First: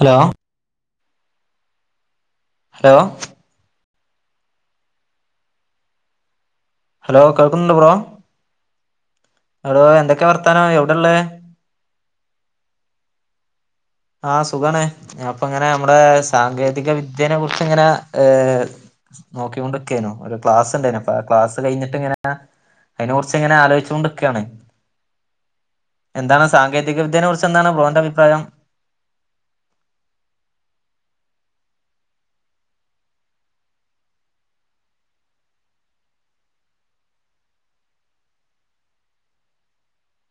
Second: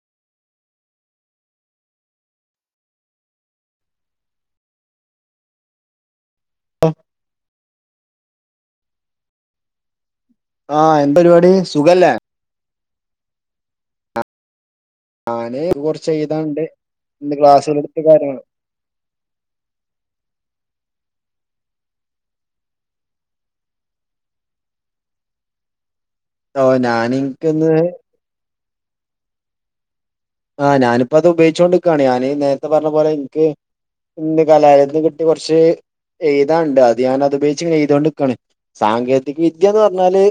Hello hello hello കേൾക്കുന്നുണ്ട് bro അവിട എന്തൊക്കെയ വർത്താനം ആഹ് എവിടെളേ എന്താ പരിപാടി സുഖല്ലേ ആ സുഖണ് അപ്പൊ ഞാന് ഇങ്ങനെ നമ്മടെ കൊറച്ച് എഴുതാണ്ട് സാങ്കേതിക ഇന്ന് വിദ്യേനെ കുറിച്ച് ഇങ്ങനെ ക്ലാസ്സുകളെടുത്ത കാര്യങ്ങള് ഏർ നോക്കിക്കൊണ്ട്ക്കേന ഒരു ക്ലാസ് ഉണ്ടേനു ക്ലാസ്സ് കഴിഞ്ഞിട്ട് ഇങ്ങനെ അതിനെ കുറിച്ച് എങ്ങനെ ആലോചിച്ചു കൊണ്ടിക്കയാണ് എന്താണ് ഓ സാങ്കേതിക ഞാന് വിദ്യനെ കുറിച്ച് എന്താണ് ഇനിക്കിന്ന് ബ്രോന്റെ അഭിപ്രായം ആ ഞാനിപ്പ അത് ഉപയോകൊണ്ടിരികാണ് ഞാൻ നേരത്തെ പറഞ്ഞ പോലെ എനിക്ക് ഇന്ന് കലാലയത്ത് കിട്ടി കുറച്ച് എഴുതാണ്ട് അത് ഞാനത് ഉപയോകിച്ച് എതൊണ്ടിരിക്കാണ് സാങ്കേതിക വിദ്യ എന്ന് പറഞ്ഞാല്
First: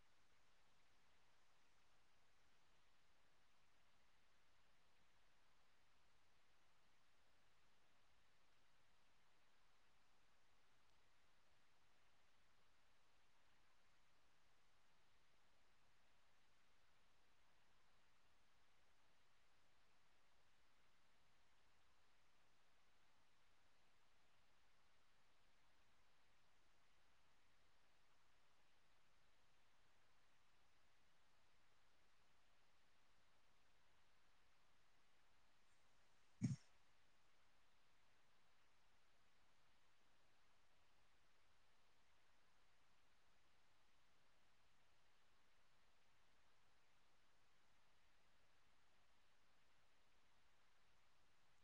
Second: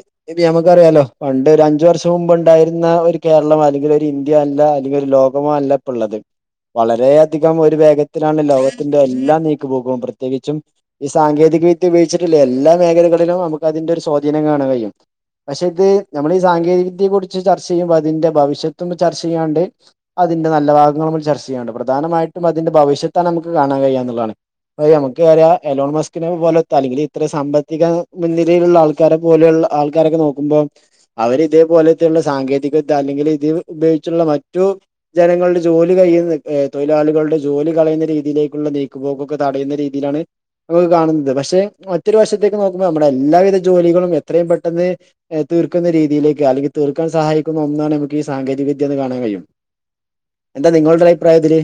നമുക്ക് ലോ പണ്ട് ഒരു അഞ്ചു വർഷം മുമ്പ് ഉണ്ടരുന്ന ഒരു കേരളം അല്ലെങ്കിൽ ഒരു ഇന്ത്യ അല്ല ഒരു ലോകമാ അല്ല ഇപ്പ ഇള്ളത് വളര അധികം ഒരു വേഗത്തിലാണ് ലോകത്തിന്റെ എല്ലാം നീക്കി പോക് പ്രത്യേകിച്ചും ഈ സാങ്കേതിക ഇ വിദ്യ ഉപയോഗിച്ചിട്ടില്ല എല്ലാ മേഖലകളിലും നമക്ക് അതിന്റെ ഒരു സ്വാധീനം കാണാ കഴിയും പക്ഷെ ഇത് നമ്മൾ ഈ സാങ്കേതിക വിദ്യയെ കുറിച്ച് ചർച്ച ചെയ്യുമ്പോ അതിന്റെ ഭവിഷ്യത്ത്പ ചർച്ച ചെയ്യാണ്ട് അതിന്റെ നല്ല ഭാഗങ്ങളമ്മിൽ ചർച്ച ചെയ്യണ്ട് പ്രധാനമായിട്ടും അതിന്റെ ഭവിഷ്യത്ത നമുക്ക് കാണാൻ കഴിയാ എന്നുള്ളതാണ് അ നമുക്ക്റിയ എലോൺ മസ്കിനെ പോലെ അല്ലെങ്കിൽ ഇത്ര സാമ്പത്തിക മുന്നിലയിലുള്ള ആൾക്കാരെ പോലെയുള്ള ആൾക്കാരൊക്കെ നോക്കുമ്പോം അവർ ഇതേപോലെയുള്ള സാങ്കേതിക വിദ്യ അല്ലെങ്കിൽ ഇത് ഉപയോഗിച്ചുള്ള ദു ജനങ്ങളുടെ ജോലി കഴിയുന്ന് ദു തൊഴിലാളികളുടെ ജോലി കളയുന്ന രീതിയിലേക്കുള്ള നീക്കുപോക്കൊക്കെ ത ടയുന്ന രീതിയിലാണ് നമൾ കാണുന്നത് പക്ഷെ മറ്റൊരു വർശത്തേക്ക് നോക്കുമ്പോൾ നമ്മുടെ എല്ലാവിധ ജോലികളും എത്രയും പെട്ടെന്ന് തീർക്കുന്ന രീതിയിലെക്ക് അല്ലെങ്ക തീർക്കാൻ സഹായിക്കുന്ന ഒന്നാണ് നമുക്ക്ഈ സാങ്കേതിക വിദ്യയന്ന് കാണൻ കഴിയും എന്താ നിങ്ങളുടെ അഭിപ്രായം ഇതില്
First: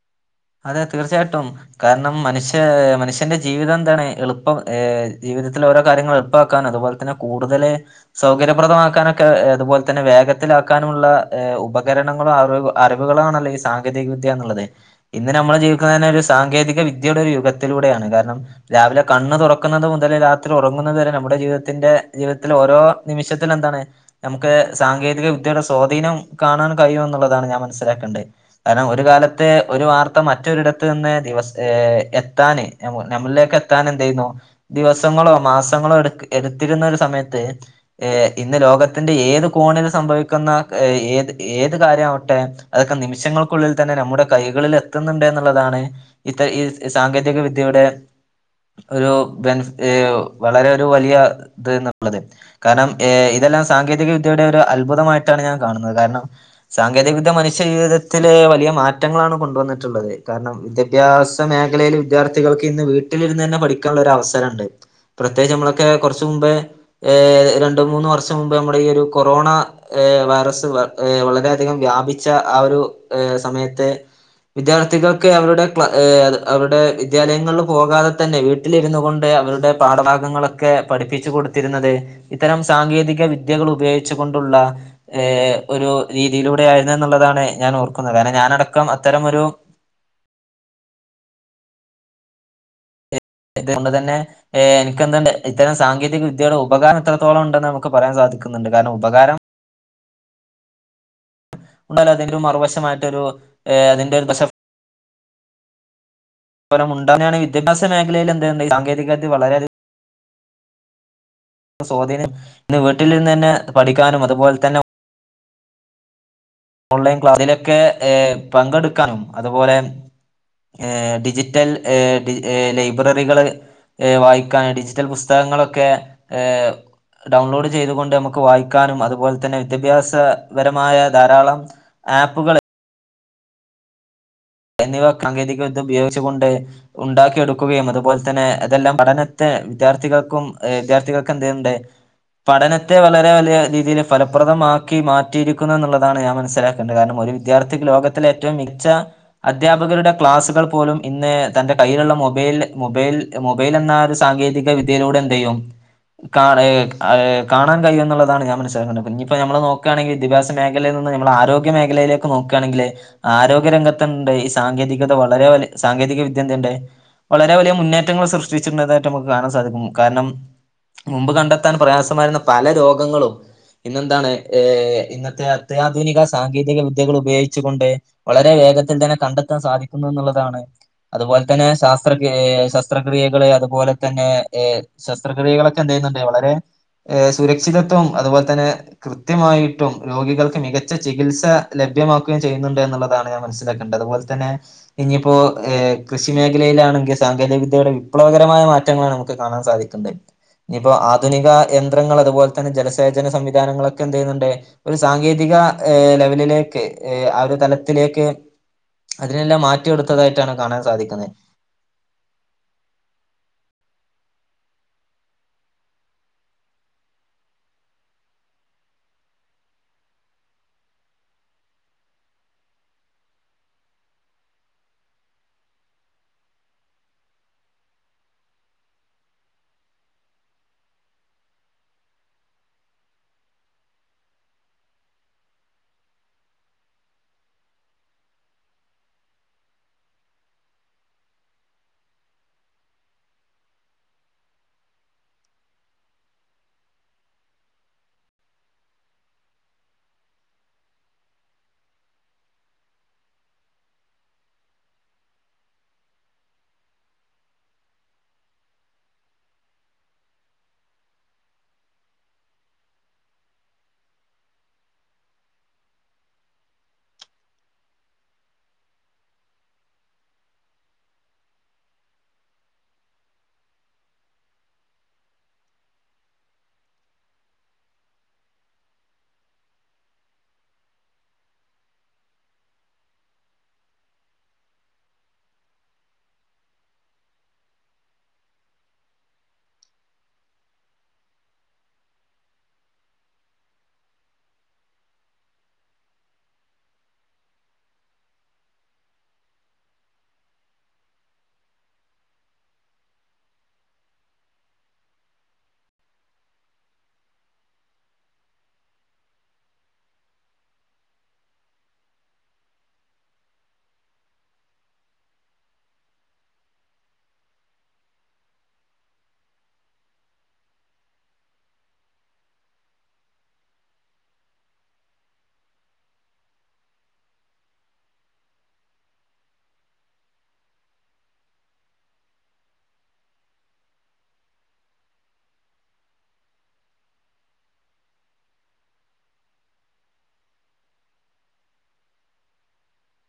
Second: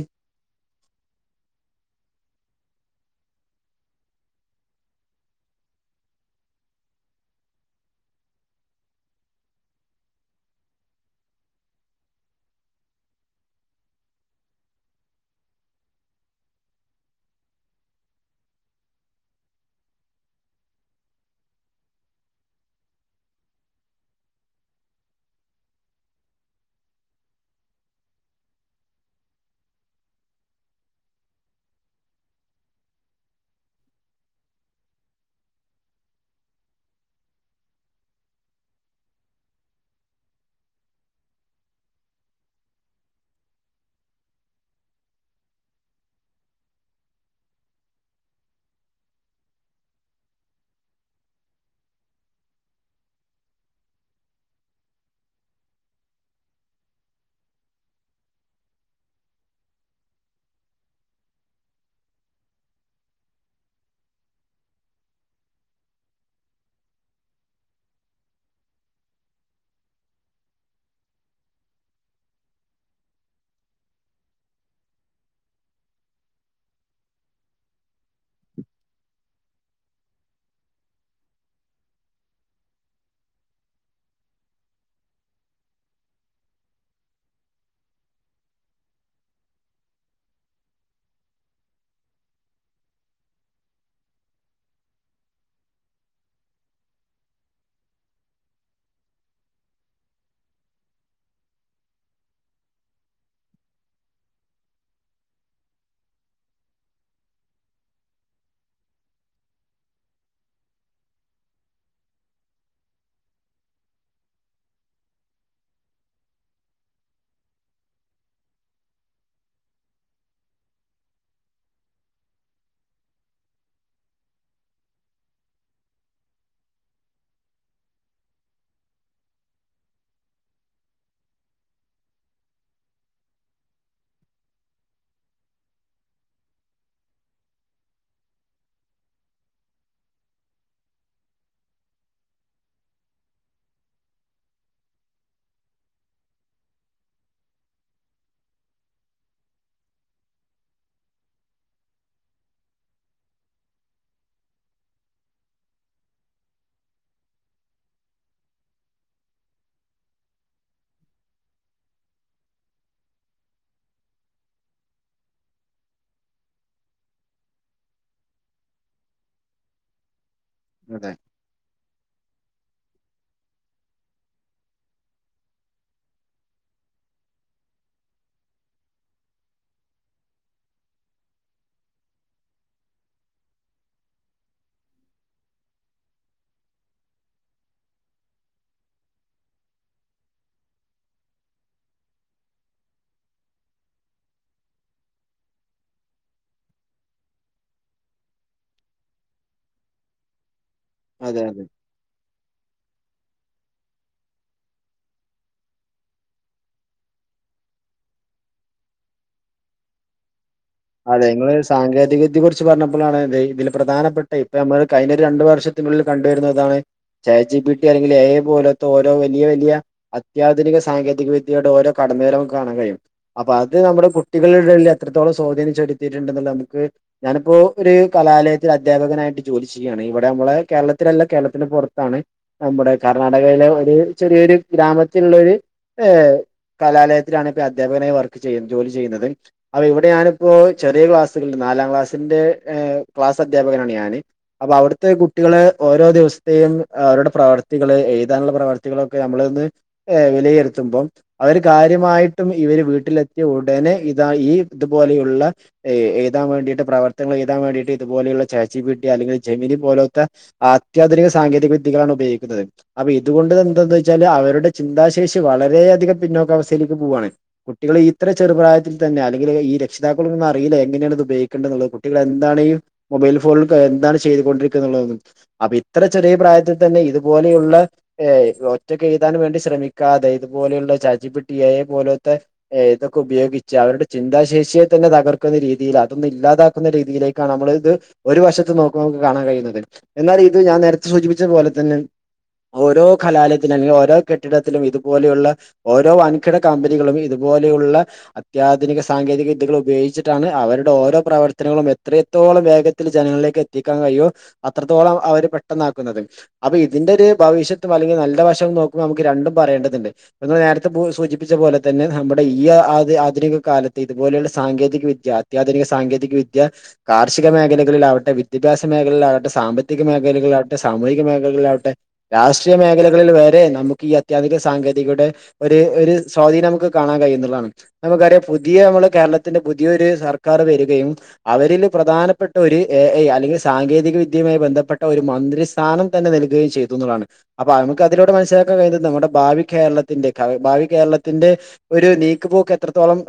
അതെ തീർച്ചയായിട്ടും കാരണം മനുഷ്യ മനുഷ്യന്റെ ജീവിതം എന്താണ് എളുപ്പം ഏ ജീവിതത്തിൽ ഓരോ കാര്യൾ എളപ്പാക്കാൻ അതുപോലെന്നെ കൂടുതൽ സൗകര്യപ്രദമാക്കാനൊക്കെ അതുപോലെന്നെ വേഗ ത്തിലാക്കാനുള്ള ഉപകരണങ്ങളും അറി അറിവുകള ആണല്ലോ ഈ സാങ്കേതിക വിദ്യ എന്നുള്ളത് ഇന്ന് നമ്മൾ ജീവിക്കുന്ന തന്നെ ഒരു സാങ്കേതിക വിദ്യയുടെ ഒരു യുഗത്തിലൂടെയാണ് കാരണം രാവിലെ കണ്ണ് തുറക്കുന്നത് മുതൽ രാത്രി ഉറങ്ങുന്നത്തുവരെ നമ്മുടെ ജീവിതത്തിന്റെ ജീവിതത്തിൽ ഓരോ നിമിഷത്തില എന്താണ് നമുക്ക് സാങ്ക വിദ്യയുടെ സ്വാധീനം കാണാൻ കഴിയുമുള്ളതാണ് ഞാൻ മനസ്സിലാക്കേണ്ടത് കാരണം ഒരു കാലത്തെ ഒരു വാർത്ത മറ്റൊരിടത്ത് നിന്ന് ദിവസ ഏ എത്താന് നമ്മളിലേക്ക് എത്താൻ എന്ത ചെയ്യുന്നു ദിവസങ്ങളോ മാസങ്ങളോ എടു എടുത്തിരുന്ന ഒരു സമയത്ത് ഇന്ന് ലോകത്തിന്റെ ഏത് സംഭവിക്കുന്ന ഏ ഏത് കാര്യമാവട്ടെ അതൊക്കെ നിമിഷങ്ങൾക്കുള്ളിൽ തന്നെ നമ്മുടെ കൈകളിൽ എത്തുന്നുണ്ട് എന്നുള്ളതാണ് ഇത്ത ഈ സാങ്കേതിക വിദ്യയുടെ ഒരു ഏ വളരെ ഒരു വലിയ ഇത്ന്നുള്ളത് കാരണം ഏ ഇത് ല്ലാം സാങ്കേതിക വിദ്യയുടെ ഒരു അത്ഭുതമായിട്ടാണ് ഞാൻ കാണുന്നത് കാരണം സാങ്കേതിക വിദ്യ മനുഷ്യ ജീവിതത്തിലെ വലിയ മാറ്റം ങ്ങളാണ് കൊണ്ടുവന്നിട്ടുള്ളത് കാരണം വിദ്യാഭ്യാസ മേഖലയിൽ വിദ്യാർത്ഥികൾക്ക് ഇന്ന് വീട്ടിലിരുന്ന് തന്നെ പഠിക്കാനുള്ള അവസരുണ്ട് പ്രത്യേകിച്ച് നമ്മളൊക്കെ കുറച്ച മുമ്പ് ഹ് രണ്ടു മൂന്ന വർഷം മുമ്പ് നമ്മുടെ ഈ ഒരു ഒരു കൊറോണ വൈറസ് വളരെയധികം വ്യാപിച്ച ആ ഒരു സമയത്തെ [inaudible] വിദ്യാർത്ഥികൾക്ക് അവരുടെ അവരുടെ വിദ്യാലയങ്ങളിൽ പോകാതെ തന്നെ വീട്ടിലിരുന്നു കൊണ്ട് ടെ പാഠഭാഗങ്ങളൊക്കെ പഠിപ്പിച്ചു കൊടുത്തിരുന്നത് ഇത്തരം സാങ്കേതിക വിദ്യകൾ ഉപയോഗിച്ചുക കൊണ്ടുള്ള ഒരു രീതിയിലൂടെ ആയിരുന്നു എന്നുള്ളതാണ് ഞാൻ ഓർക്കുന്നത് കാരണം ഞാനട രം അത്തരമൊരു ഇതുകൊണ്ട്ു തന്നെ എനിക്ക് എതുണ്ട് ഇരം സാങ്കേതിക വിദ്യയുടെ ഉപകാരം എത്രത്തോളം ഉണ്ടെന്ന് നമുക്ക് പറയാൻ സാധിക്കും ക്കുന്നുണ്ട് കാരണം ഉപകാരം ഉണ്ടാലും അതിന്റെ ഒരു മറുവശമായിട്ടൊ ഒരു അതിന്റെ ഒരു ദശ പരമ ഉണ്ടാവെയാണ് വിദ്യാഭ്യാസ മേഖലയിൽ എന്ത സാങ്കേതികവിദ്യ വളരെയധികം സ്വാധീന ഇന്ന് വീട്ടിൽ നിന്ന് തന്നെ പഠിക്കാനും അതുപോലെ തന്നെ ഓൺലൈൻ ക്ലാലൊക്കെ പങ്കെടുക്കാനും അതുപോലെ ഏ ഡിജിറ്റൽ ഡിജി ലൈബ്രറികള് ഏ വായിക്കാൻ ഡിജിറ്റൽ പുസ്തകങ്ങളൊക്കെ ഏർ ഡൗൺലോഡ് ചെയ്തുകൊണ്ട് നമുക്ക് വായിക്കാനും അതുപോലെ തന്നെ വിദ്യാഭ്യാസപരമായ ധാരാളം ആപ്പുകള് എന്നിവ സാങ്കേതികവിദ്യ ഉപയോഗിച്ചുക കൊണ്ട് ഉണ്ടാക്കിയെടുക്കുകയും അതുപോലെ തന്നെ അതെല്ലാം പഠനത്തെ വിദ്യാർത്ഥികൾക്കും ഏ വിദ്യാർത്ഥികൾക്കും എന്ത ചെയ്യണ്ട് പഠനത്തെ വളരെ വലിയ രീതിയിൽ ഫലപ്രദമാക്കി മാറ്റിയിരിക്കുന്നു എന്നുള്ളതാണ് ഞാൻ മനസ്സിലാക്കേണ്ടത് കാരണം ഒര് ഒരു വിദ്യാർത്ഥിക്ക് ലോകത്തിലെ ഏറ്റവും മിച്ച അധ്യാപകരുടെ ക്ലാസ്സുകൾ പോലും ഇന്ന് തന്റെ കയ്യിലുള്ള മൊബൈൽ മൊബൈൽ മൊബൈൽ എന്ന ഒരു സാങ്ക സാങ്കേതിക വിദ്യയിലൂടെ എന്ത് ചെയ്യും കാ ഏ ഏ കാണാൻ കഴിയുന്നുള്ളതാണ് ഞാൻ മനസിലാക്കണ്ടത് ഇഞ്പ്പോ നമ്മൾ നോക്കാണെങ്കിൽ വിദ്യാഭ്യാസ മേഖല പിഞ്ഞമ്മള് ആരോഗ്യമേഖലയിലേക്ക് നോക്കാണെങ്കിൽ ആരോഗ്യരംഗത്തു ണ്ട് ഈ സാങ്കേതികത വളരെ വലി സാങ്കേതിക വിദ്യന്തുണ്ട് വളരെ വലിയ മുന്നേറ്റങ്ങൾ സൃഷ്ടിച്ചിട്ട്ണ്ടതായിട്ട് നമുക്ക് കാണാൻ സാധിക്കും കാരണം അതെ മുമ്പ് കണ്ടെത്താൻ പ്രയാസമായിരുന്ന പല രോഗങ്ങളും ഇന്നെന്താണ് ഏ ഇന്നത്തെ അത്യാധുനിക സാങ്കേതിക വിദ്യകൾ ഉപയോഗിച്ചു കൊണ്ട് വളരെ വേഗത്തി ത്തിൽ തന്നെ കണ്ടെത്താൻ സാധിക്കുന്നു എന്നുള്ളതാണ് അതുപോലെ തന്നെ ശാസ്ത്രക് ഏ ശസ്ത്രക്രിയകള് അതുപോലെ തന്നെ ഏ ശസ്ത്രക്രിയകളൊക്കെ എന്തെ നണ്ട് വളരെ ഏ സുരക്ഷിതത്വം അതുപോലെ തന്നെ കൃത്യമായിട്ടും രോഗികൾക്ക് മികച്ച ചികിത്സ ലഭ്യ ലഭ്യമാക്കുകയും ചെയ്യൂന്നുണ്ട് എന്നുള്ളതാണ് ഞാൻ മനസ്സ് അതൊക്കെണ്ട് അതുപോലെ തന്നെ ഇനിയിപ്പോ ഏ കൃഷി മേഖലയിലാണെങ്കിൽ സാങ്കേതിക വിദ്യയുടെ വിപ്ലവകരമായ മാറ്റങ്ങളാണ് നമുക്ക് കാണാൻ സാധിക്കുന്നത് ഇഞ്പ്പോ അതെ ആധുനിക അതെ യന്ത്രങ്ങൾ അതുപോലെ തന്നെ ജല ത്തേചന സംവിധാനങ്ങളൊക്കെ എന്തെയ്യ്ന്ന്ണ്ട് ഒരു സാങ്കേതിക ഏ ലെവലിലേക്ക് ഏ ആ ഒരു തലത്തിൽ ഏക് അതിനെല്ലാം മാറ്റി കൊടുത്തതായിട്ടാണ് അതെ നിങ്ങളൊരു സാങ്കേതികവിദ്യയെ കുറിച്ച് പറഞ്ഞപ്പളാണ് ഇതേ ഇതില് പ്രധാനപ്പെട്ട ഇപ്പൊ ഞമ്മള് കഴിഞ്ഞൊരു രണ്ടു വർഷത്തിനുള്ളിൽ കണ്ടുവരുന്നതാണ് ചേച്ചി പിട്ടി അല്ലെങ്കി എ ഐ പോലോത്ത ഓരോ [unintelligible] അത്യാധുനിക സാങ്കേതിക വിദ്യയുടെ ഓരോ കടന്നുവരവും കാണാൻ കഴിയും അപ്പൊ അത് നമ്മുടെ കുട്ട് ട്ടികള് [unintelligible] എത്രത്തോളം സ്വാധീനം ച്ചെടുതിയിട്ടുണ്ടെന്ന്ള്ളെ അമക്ക് ഞാനിപ്പോ ഒര് കലാലയത്തിൽ അധ്യാപകനായിട്ട് ജോലി ചെയ്യാണ്. ഇവടെ അമ്മളെ കെ കേരളത്തിലല്ല കേരളത്തിന്റെ പൊറത്താണ് നമ്മടെ കർണാടകയിലെ ഒരു ചെറിയൊരു ഗ്രാമത്തിലുള്ളൊരു ഏഹ് കലാലയത്തിലാണ് ഇപ്പ അധ്യാപകനായി വർക്ക് ചെയ്യുന്നത് ജോലി ചെയ്യുന്നത് അപ്പൊ ഇവടെ ഞാന് ഇപ്പോ ചെറിയ ക്ലാസുകൾ നാലാം ക്ലാസിന്റെ ഏഹ് ക്ലാസധ്യാപകനാണ് ഞാന് അപ്പോ അവട്ത്തെ കുട്ടി കളെ ഓരോ ദിവസത്തെയും അവരുടെ പ്രവർത്തികള് എഴ്താനുള്ള പ്രവർത്തികളൊക്കെ നമ്മളൊന്ന് ഏഹ് വിലയിരുത്തുമ്പം അവര് കാര്യമായിട്ടും ഇവര് വീട്ടിലെത്തിയ ഉടനെ ഇതാ ഈ ഇത്പോലെയു ള്ള ഏഹ് ഏയ്താൻ വേണ്ടിട്ട് പ്രവർത്തനങ്ങൾ ഏയ്താൻ വേണ്ടിട്ട് ഇത്പോലയുള്ള ചാറ്റ് ജി പി ടി അല്ലെങ്കിൽ ജെമിനി പോലോത്ത അത്യാധുനിക സാങ്കേതിക വിദ്യകളാണ് ഉപയോഗിക്കുന്നത് അപ്പൊ ഇത്കൊണ്ട് തെന്താന്ന് വെച്ചാല് അവരുടെ ചിന്താശെ ഷി വളരെയധികം പിന്നോക്കാവസ്ഥയിലേക്ക് പോവാണ് കുട്ടികൾ ഇത്ര ചെറുപ്രായത്തിൽ തന്നെ അല്ലെങ്കില് ഈ ര ക്ഷിതാക്കള്തൊന്ന്വറീല്ല എങ്ങനെണ് ത് ഉപയോഗിക്കേണ്ടനുള്ളെ കുട്ടികൾ എന്താണ് ഈ മൊബൈൽ ഫോണിൽ കയ് എന്താണ് ചെയ്ത് കൊണ്ടിരിക്ക്ന്ന ള്ളത് അപ്പൊ ഇത്ര ചെറിയ പ്രായത്തിൽ തന്നെ ഇത്പോലെയുള്ള ഏഹ് ഒറ്റക്ക് എഴ്താന് വേണ്ടി ശ്രമി ക്കാതെ ഇത്പോലെയുള്ള chat G P T, A I പോലോത്തെ ഏഹ് ഇതൊക്കെ ഉപയോഗിച്ച അവരുടെ ചിന്താശേ ഷിയെ തന്നെ തകർക്കുന്ന രീതിയില് അതൊന്നും ഇല്ലാതാക്കുന്ന രീതിയിലേക്കാണ് നമ്മള് ത് ഒരു വശത്ത് നോക്കുമ്പോ അമക്ക് കാണാൻ കഴിയി [unintelligible] [unintelligible] എന്നാൽ ഇത് ഞാൻ നേരത്തെ സൂചിപ്പിച്ചതു പോലെ തന്നെ ഓരോ കലാലയത്തിലും അല്ലെങ്കി ഓരോ കെട്ടിടത്തിലും ഇത്പോലെയുള്ള ഓരോ വൻകിട കമ്പനികളും ഇത് പോലെയുള്ള അത്യാധുനിക സാങ്കേതിക വിദ്യകള് ഉപയോഗിച്ചിട്ടാണ് അവരുടെ ഓരോ പ്രവർത്തനങ്ങളും എത്രത്തോളം വേഗത്തിൽ ജനങ്ങളിലേക്ക് എത്തിക്കാൻ കഴിയോ അത്രത്തോളം അവര് പെട്ടെന്നാക്കുന്നത് അപ്പൊ ഇതിൻ്റൊരു ഭവിഷ്യത്തും അല്ലെങ്കിൽ നല്ല വശം നോക്കുമ്പോൾ നമുക്ക് രണ്ടും പറയേണ്ടതുണ്ട് [unintelligible] നേരത്തെ സൂചിപ്പിച്ച പോലെ തന്നെ നമ്മടെ ഈയ്യ ആദ്യ ആധുനിക കാലത്ത് ഇത്പോലെയുള്ള സാങ്കേതിക വിദ്യ അത്യാധുനിക സാങ്കേതിക വിദ്യ കാർഷിക മേഖലകളിലാവട്ടെ വിദ്യാഭ്യാസ മേഖലകളിലാവട്ടെ സ് സാമ്പത്തിക മേഖലകളിലാവട്ടെ സാമൂഹിക മേഖലകളിലാവട്ടെ രാഷ്ട്രീയ മേഖലകളിൽ വരെ നമുക്കീ അത്യാധു സാങ്കേതികയുടെ ഒര് ഒര് സ്വാധീനം നമുക്ക് കാണാൻ കഴിയുന്ന്ള്ളാണ് നമുക്കറിയാം പുതിയ നമ്മള് കേരളത്തി ന്റെ പുതിയൊരു സർക്കാർ വരികയും അവരിൽ പ്രധാനപ്പെട്ടൊര് എ ഐ അല്ലെങ്കിൽ സാങ്കേതിക വിദ്യ മായി ബന്ധപ്പെട്ട ഒരു മന്ത്രി സ്ഥാനം തന്നെ നൽകുകയും ചെയ്തുന്ന്ള്ളാണ് അപ്പൊ അമുക്ക് അതിലൂടെ മൻസ്സിലാക്കാൻ കഴിയുന്നത് നമ്മുടെ ഭ ഭാവി കേരളത്തിന്റെ ഭാവി കേരളത്തിന്റെ ഒരു നീക്ക് പോക്ക് എത്രത്തോളം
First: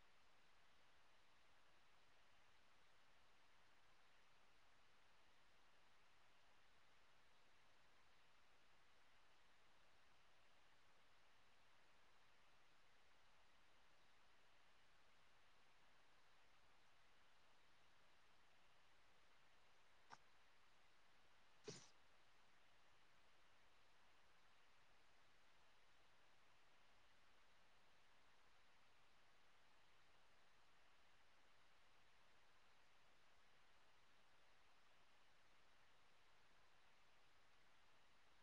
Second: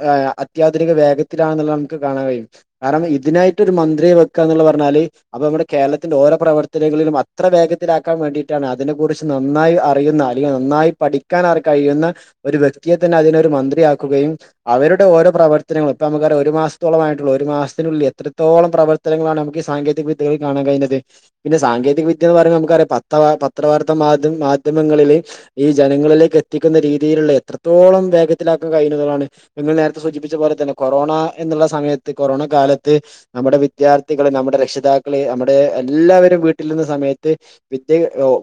അത്യാ- വേഗത്തിലാനുള്ളത് നമുക്ക് കാണാൻ കഴിയും കാരണം ഇതിനായിട്ട് ഒരു മന്ത്രിയെ വെക്കുനുള്ള പറഞ്ഞാല് അപ്പൊ നമ്മടെ - കേരളത്തിന്റെ ഓരോ പ്രവർത്തനങ്ങളിലും അത്ര വേഗത്തിലാക്കാൻ വേണ്ടിയിട്ടാണ് അതിനെക്കുറിച്ച് നന്നായി അറിയുന്ന അല്ലെങ്കിൽ നന്നായി- നന്നായി പഠിക്കാൻ ആയി കഴിയുന്ന ഒരു വ്യക്തിയെ തന്നെ അതിനൊരു മന്ത്രിയാക്കുകയും അവരുടെ ഓരോ പ്രവർ- മൊത്തം നമ്മക്കറിയാം ഒരു മാസത്തോളമായിട്ടുള്ളൂ ഒരു മാസത്തിനുള്ളിൽ എത്രത്തോളം പ്രവർത്തനങ്ങളാണ് നമുക്ക് ഈ സാങ്കതികവിദ്യകളിൽ കാണാൻ കഴിക്കുക [unintelligible] പിന്നെ സാങ്കേതികവിദ്യ എന്ന് പറയുമ്പോ നമുക്കറിയാം പത്ത പത്രവർത്ത മാധ്യ മാധ്യമങ്ങളില്- ഈ ജനങ്ങളിലേക്ക് എത്തിക്കുന്ന രീതിയിലുള്ള എത്രത്തോളം വേഗത്തിലാക്കുന്ന കഴനുകളാണ് നിങ്ങൾ നേരത്തെ സൂചിപ്പിച്ച പോല ഇത് തന്നെ കൊറോണ എന്നുള്ള സമയത്ത് കൊറോണ കാലത്ത് നമ്മുടെ വിദ്യാർത്ഥികള് നമ്മുടെ രക്ഷിതാക്കള് നമ്മുടെ- എല്ലാവരും വീട്ടിൽ നിന്ന സമയത്ത് വിദ്യ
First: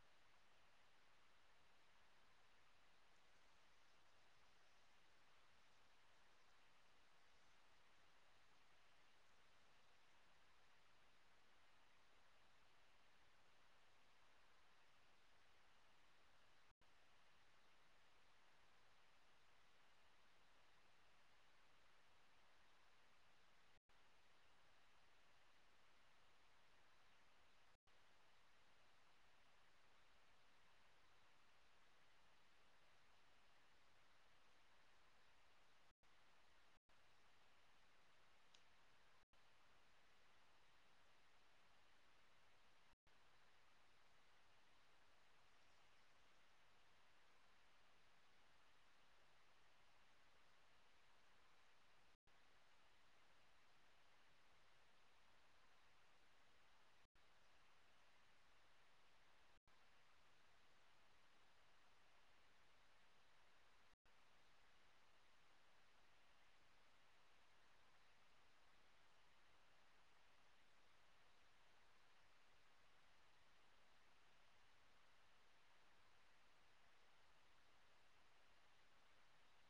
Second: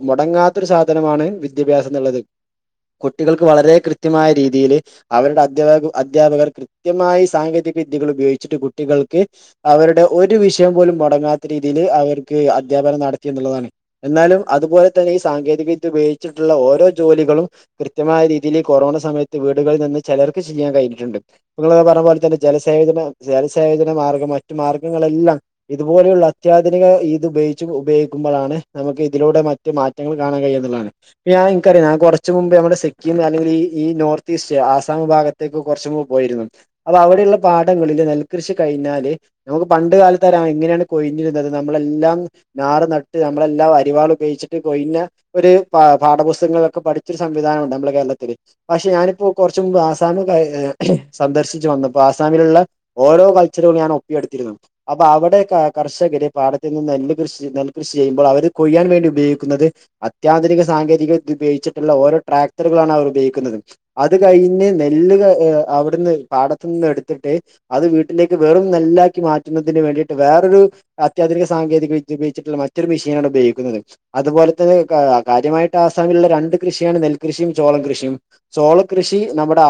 മുടങ്ങാത്തൊരു സാധനമാണ് വിദ്യാഭ്യാസം എന്നുള്ളത് കുട്ടികൾക്ക് വളരെ കൃത്യമായ രീതിയില് അവരുടെ അധ്യാപക അദ്ധ്യാപകർ കൃത്യമായി സാങ്കേതിക വിദ്യകൾ ഉപയോഗിച്ചിട്ട് കുട്ടികൾക്ക് അവരുടെ ഒരു വിഷയം പോലും മുടങ്ങാത്ത രീതിയില് - അവർക്ക് അധ്യാപന നടത്തി എന്നുള്ളതാണ് എന്നാലും അതുപോലെ തന്നെ ഈ സാങ്കേതികവിദ്യ ഉപയോഗിച്ചിട്ടുള്ള ഓര- ഓരോ ജോലികളും കൃത്യമായ രീതിയിൽ കൊറോണ സമയത്ത് വീടുകളിൽ നിന്ന് ചെർക്ക് ചെയ്യാൻ കഴിഞ്ഞിട്ടുണ്ട് നിങ്ങള് പറഞ്ഞപോലെ തന്നെ ജലസേചന ജലസേചന മാർഗം മറ്റു മാർഗങ്ങളെല്ലാം ഇതുപോലെയുള്ള അത്യ - അത്യാധുനിക ഇത് ഉപയോഗിച്ച് ഉപയോഗിക്കുമ്പോഴാണ് നമുക്ക് ഇതിലൂടെ മറ്റ് മാറ്റങ്ങൾ കാണാൻ കഴിയുന്നത് എന്നുള്ളതാണ് നിങ്ങക്കറിയാം ഞാൻ കൊറച്ച് മുൻപേ നമ്മടെ സിക്കിം കാലങ്ങളിൽ ഈ നോർത്തിസ് ആസാം ഭാഗത്തേക്ക്‌ കൊറച്ച് - പോയിരുന്നു അപ്പൊ അവിടെയുള്ള പാടങ്ങളില് നെൽകൃഷി കഴിഞ്ഞാല് നമുക്ക് പണ്ട് കാലത്ത് ആ എങ്ങനെയാണ് കോയ് - പിന്നെ നമ്മളെല്ലാം ഞാറ് നട്ട് നമ്മളെല്ലാം അരിവാള ഉപയോഗിച്ചിട്ട് കൊഴിഞ്ഞ - പാഠ പുസ്തകങ്ങളിലൊക്കെ പഠിച്ചൊരു സംവിധാനം ഉണ്ട് നമ്മുടെ കേരളത്തില് പക്ഷെ ഞാനിപ്പോ കൊറച്ച് മുൻപ് ആസമി - സന്ദർശിച്ചു വന്നുപ്പോ അസാമിലുള്ള ഓരോ കൾച്ചറുകളും ഞാൻ ഒപ്പിയെടുത്തിരുന്നു അപ്പൊ അവിടെയൊക്കെ - കർഷകര് പാടത്തി നിന്ന് നെ കൃഷി നെൽകൃഷി ചെയ്യുമ്പോൾ അവര് കൊയ്യാൻ വേണ്ടി ഉപയോഗിക്കുന്നത് അത്യാധുനിക ങ്കേതിക ഉപയോഗിച്ചിട്ടുള്ള ഓരോ ട്രാക്ടറുകളാണ് അവർ ഉപയോഗിക്കുന്നത് അത് കഴിഞ്ഞ് നെല്ല് അവിടുന്ന് പാടത്തിു നിന്ന് എടുത്തിട്ട് അത് വീട്ടിലേക്ക് വെറും നെല്ലാക്കി മാറ്റുന്നതിന് വേണ്ടിയിട്ട് വേറൊരു അത്യാധുിക സാങ്കേതിക വിദ്യ ഉപയോഗിച്ചിട്ടുള്ള മറ്റൊരു മിഷീനാണ് ഉപയോഗിക്കുന്നത് അതുപോലെ തന്നെ കാര്യമായിട്ട് ആസാമിലുള്ള രണ്ട് കൃഷിയാണ് നെൽകൃഷിയും ചോളം കൃഷിയും ചോള കൃഷി നമ്മുടെ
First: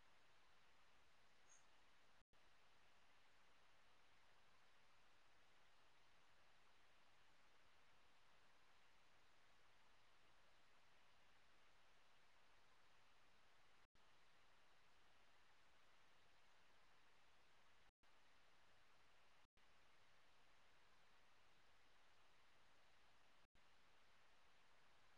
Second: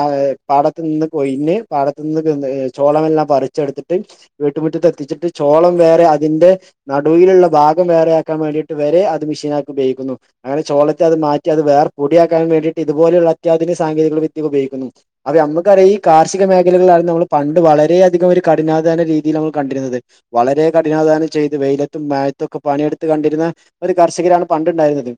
പാട നിന്ന് കൊയിഞ് പാടത്ത് നിന്ന് ചോളംെല്ലാം പററിിച്ചെടുത്തിട്ട് വീട്ടുമുറ്റത്ത് എത്തിച്ചിട്ട് ചോളം വേറെ അതിന്റെ നടുവിലുള്ള ഭാഗം വേറെയാക്കാൻ വേണ്ടിട്ട് വരെ അത് മിഷീനാക്കി ഉപയോഗിക്കുന്നു അങ്ങനെ ചോ ളത്തെ അത് മാറ്റി അത് വേറെ പൊടിയാക്കാൻ വേണ്ടയിട്ട് ഇതുപോലുള്ള അത്യാധുന സാങ്കേതിക വിദ്യ ഉപയോഗിക്കുന്നു അക്ക് ക്കറിയാ ഈ കാർഷിക മേഖലകളിലാണ് നമ്മൾ പണ്ട് വളരെയധികം ഒരു കഠിനാധാന രീതിയിൽ നമ്മൾ കണ്ടിരുന്നത് വളരെ കഠിനാദാനം ചെയ്ത് വെയിലത്തും മായത്തുംൊക്കെ പണിയെടുത്ത് കണ്ടിരുന്ന ഒരു കർഷകരാണ് പണ്ടുണ്ടായിരുന്നത്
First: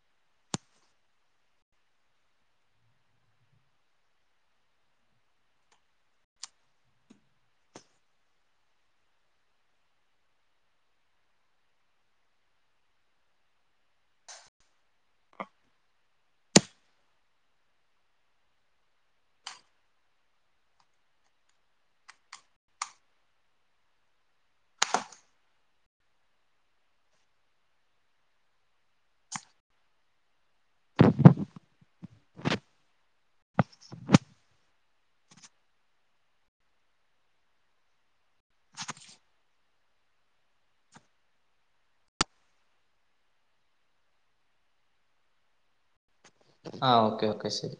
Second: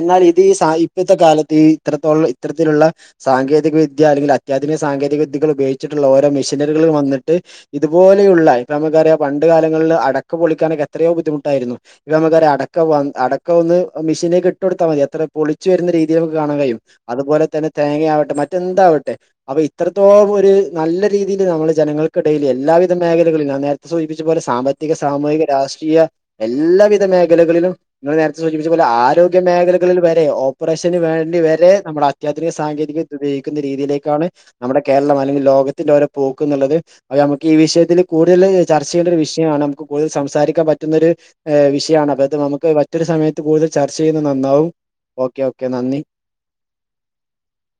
എന്നാൽ ഇത് ഈ ഇപ്പോഴത്തെ കാലത്ത് ഈ ഇത്രത്തോ ഇത്തരത്തിലുള്ള സാങ്കേതിക വിദ്യ അല്ലെങ്കിൽ അത്യാധുിക സാങ്കേതിക വിദ്യകൾ ഉപയോഗിച്ചിട്ടുള്ള ഓരോ മെഷിനറികും വന്നിട്ട് ഇതുപോലെയുള്ള ഇപ്പൊ നമുക്കറിയാം പണ്ട് ണ്ട് കാലങ്ങളില് അടക്ക പൊളിക്കാനൊക്കെ എത്രയോ ബുദ്ധിമുട്ടായിരുന്നു ഇപ്പ നമുക്കറിയ അടക്കവ അടക്ക ഒന്ന് മെഷീനേ ഇട്ട് കൊട്ത്താ മതി എത്ര പൊളിച്ചു വരുന്ന രീതി നമുക്ക് കാണാൻ കഴിയും അതുപോലെ തന്നെ തേങ്ങയാവട്ടെ മറ്റെന്താവട്ടെ അപ്പൊ ഇത്രത്തോം ഒരു നല്ല രീതിയിൽ നമ്മള് ജനങ്ങൾക്കിടയിൽ എല്ലാവിധ മേഖലകളില നേരത്തെ സൂചിപ്പിച്ചച്ച് പോല സാമ്പത്തിക സാമൂഹിക രാഷ്ട്രീയ എല്ലാവിധ മേഖലകളിലും നിങ്ങൾ നേരത്തെ സൂചിപ്പിച്ച പോലെ ആരോഗ്യ മേഖലകളിൽ വരെ ഓപ്പറേഷന് വേണ്ടി വരെ നമ്മുടെ അത്യാധുനിക സാങ്കേതിക വിദ്യ ഉപയോഗിക്കുന്ന രീതിയിലേക്കാണ് നമ്മുടെ കേരളം അല്ലെങ്കിൽ ലോകത്തിന്റെ അവരെ പോക്ക് എന്നുള്ളത് അപ്പ നമുക്ക് ഈ വിഷയത്തിൽ കൂടുതൽ ചർച്ച ചെയ്യേണ്ട ഒരു വിഷയം യണ് നമുക്ക് കൂടുതൽ സംസാരിക്കാൻ പറ്റുന്ന ഒരു വിഷയമാണ് അപ്പ അത് നമുക്ക് മറ്റൊരു സമയത്ത് കൂതൽ ചർച്ച ചെയ്യുന്ന ന്നാവും ഓക്കെ ഓക്ക ആഹ ഓക്കെ ഓക്കെ ശരി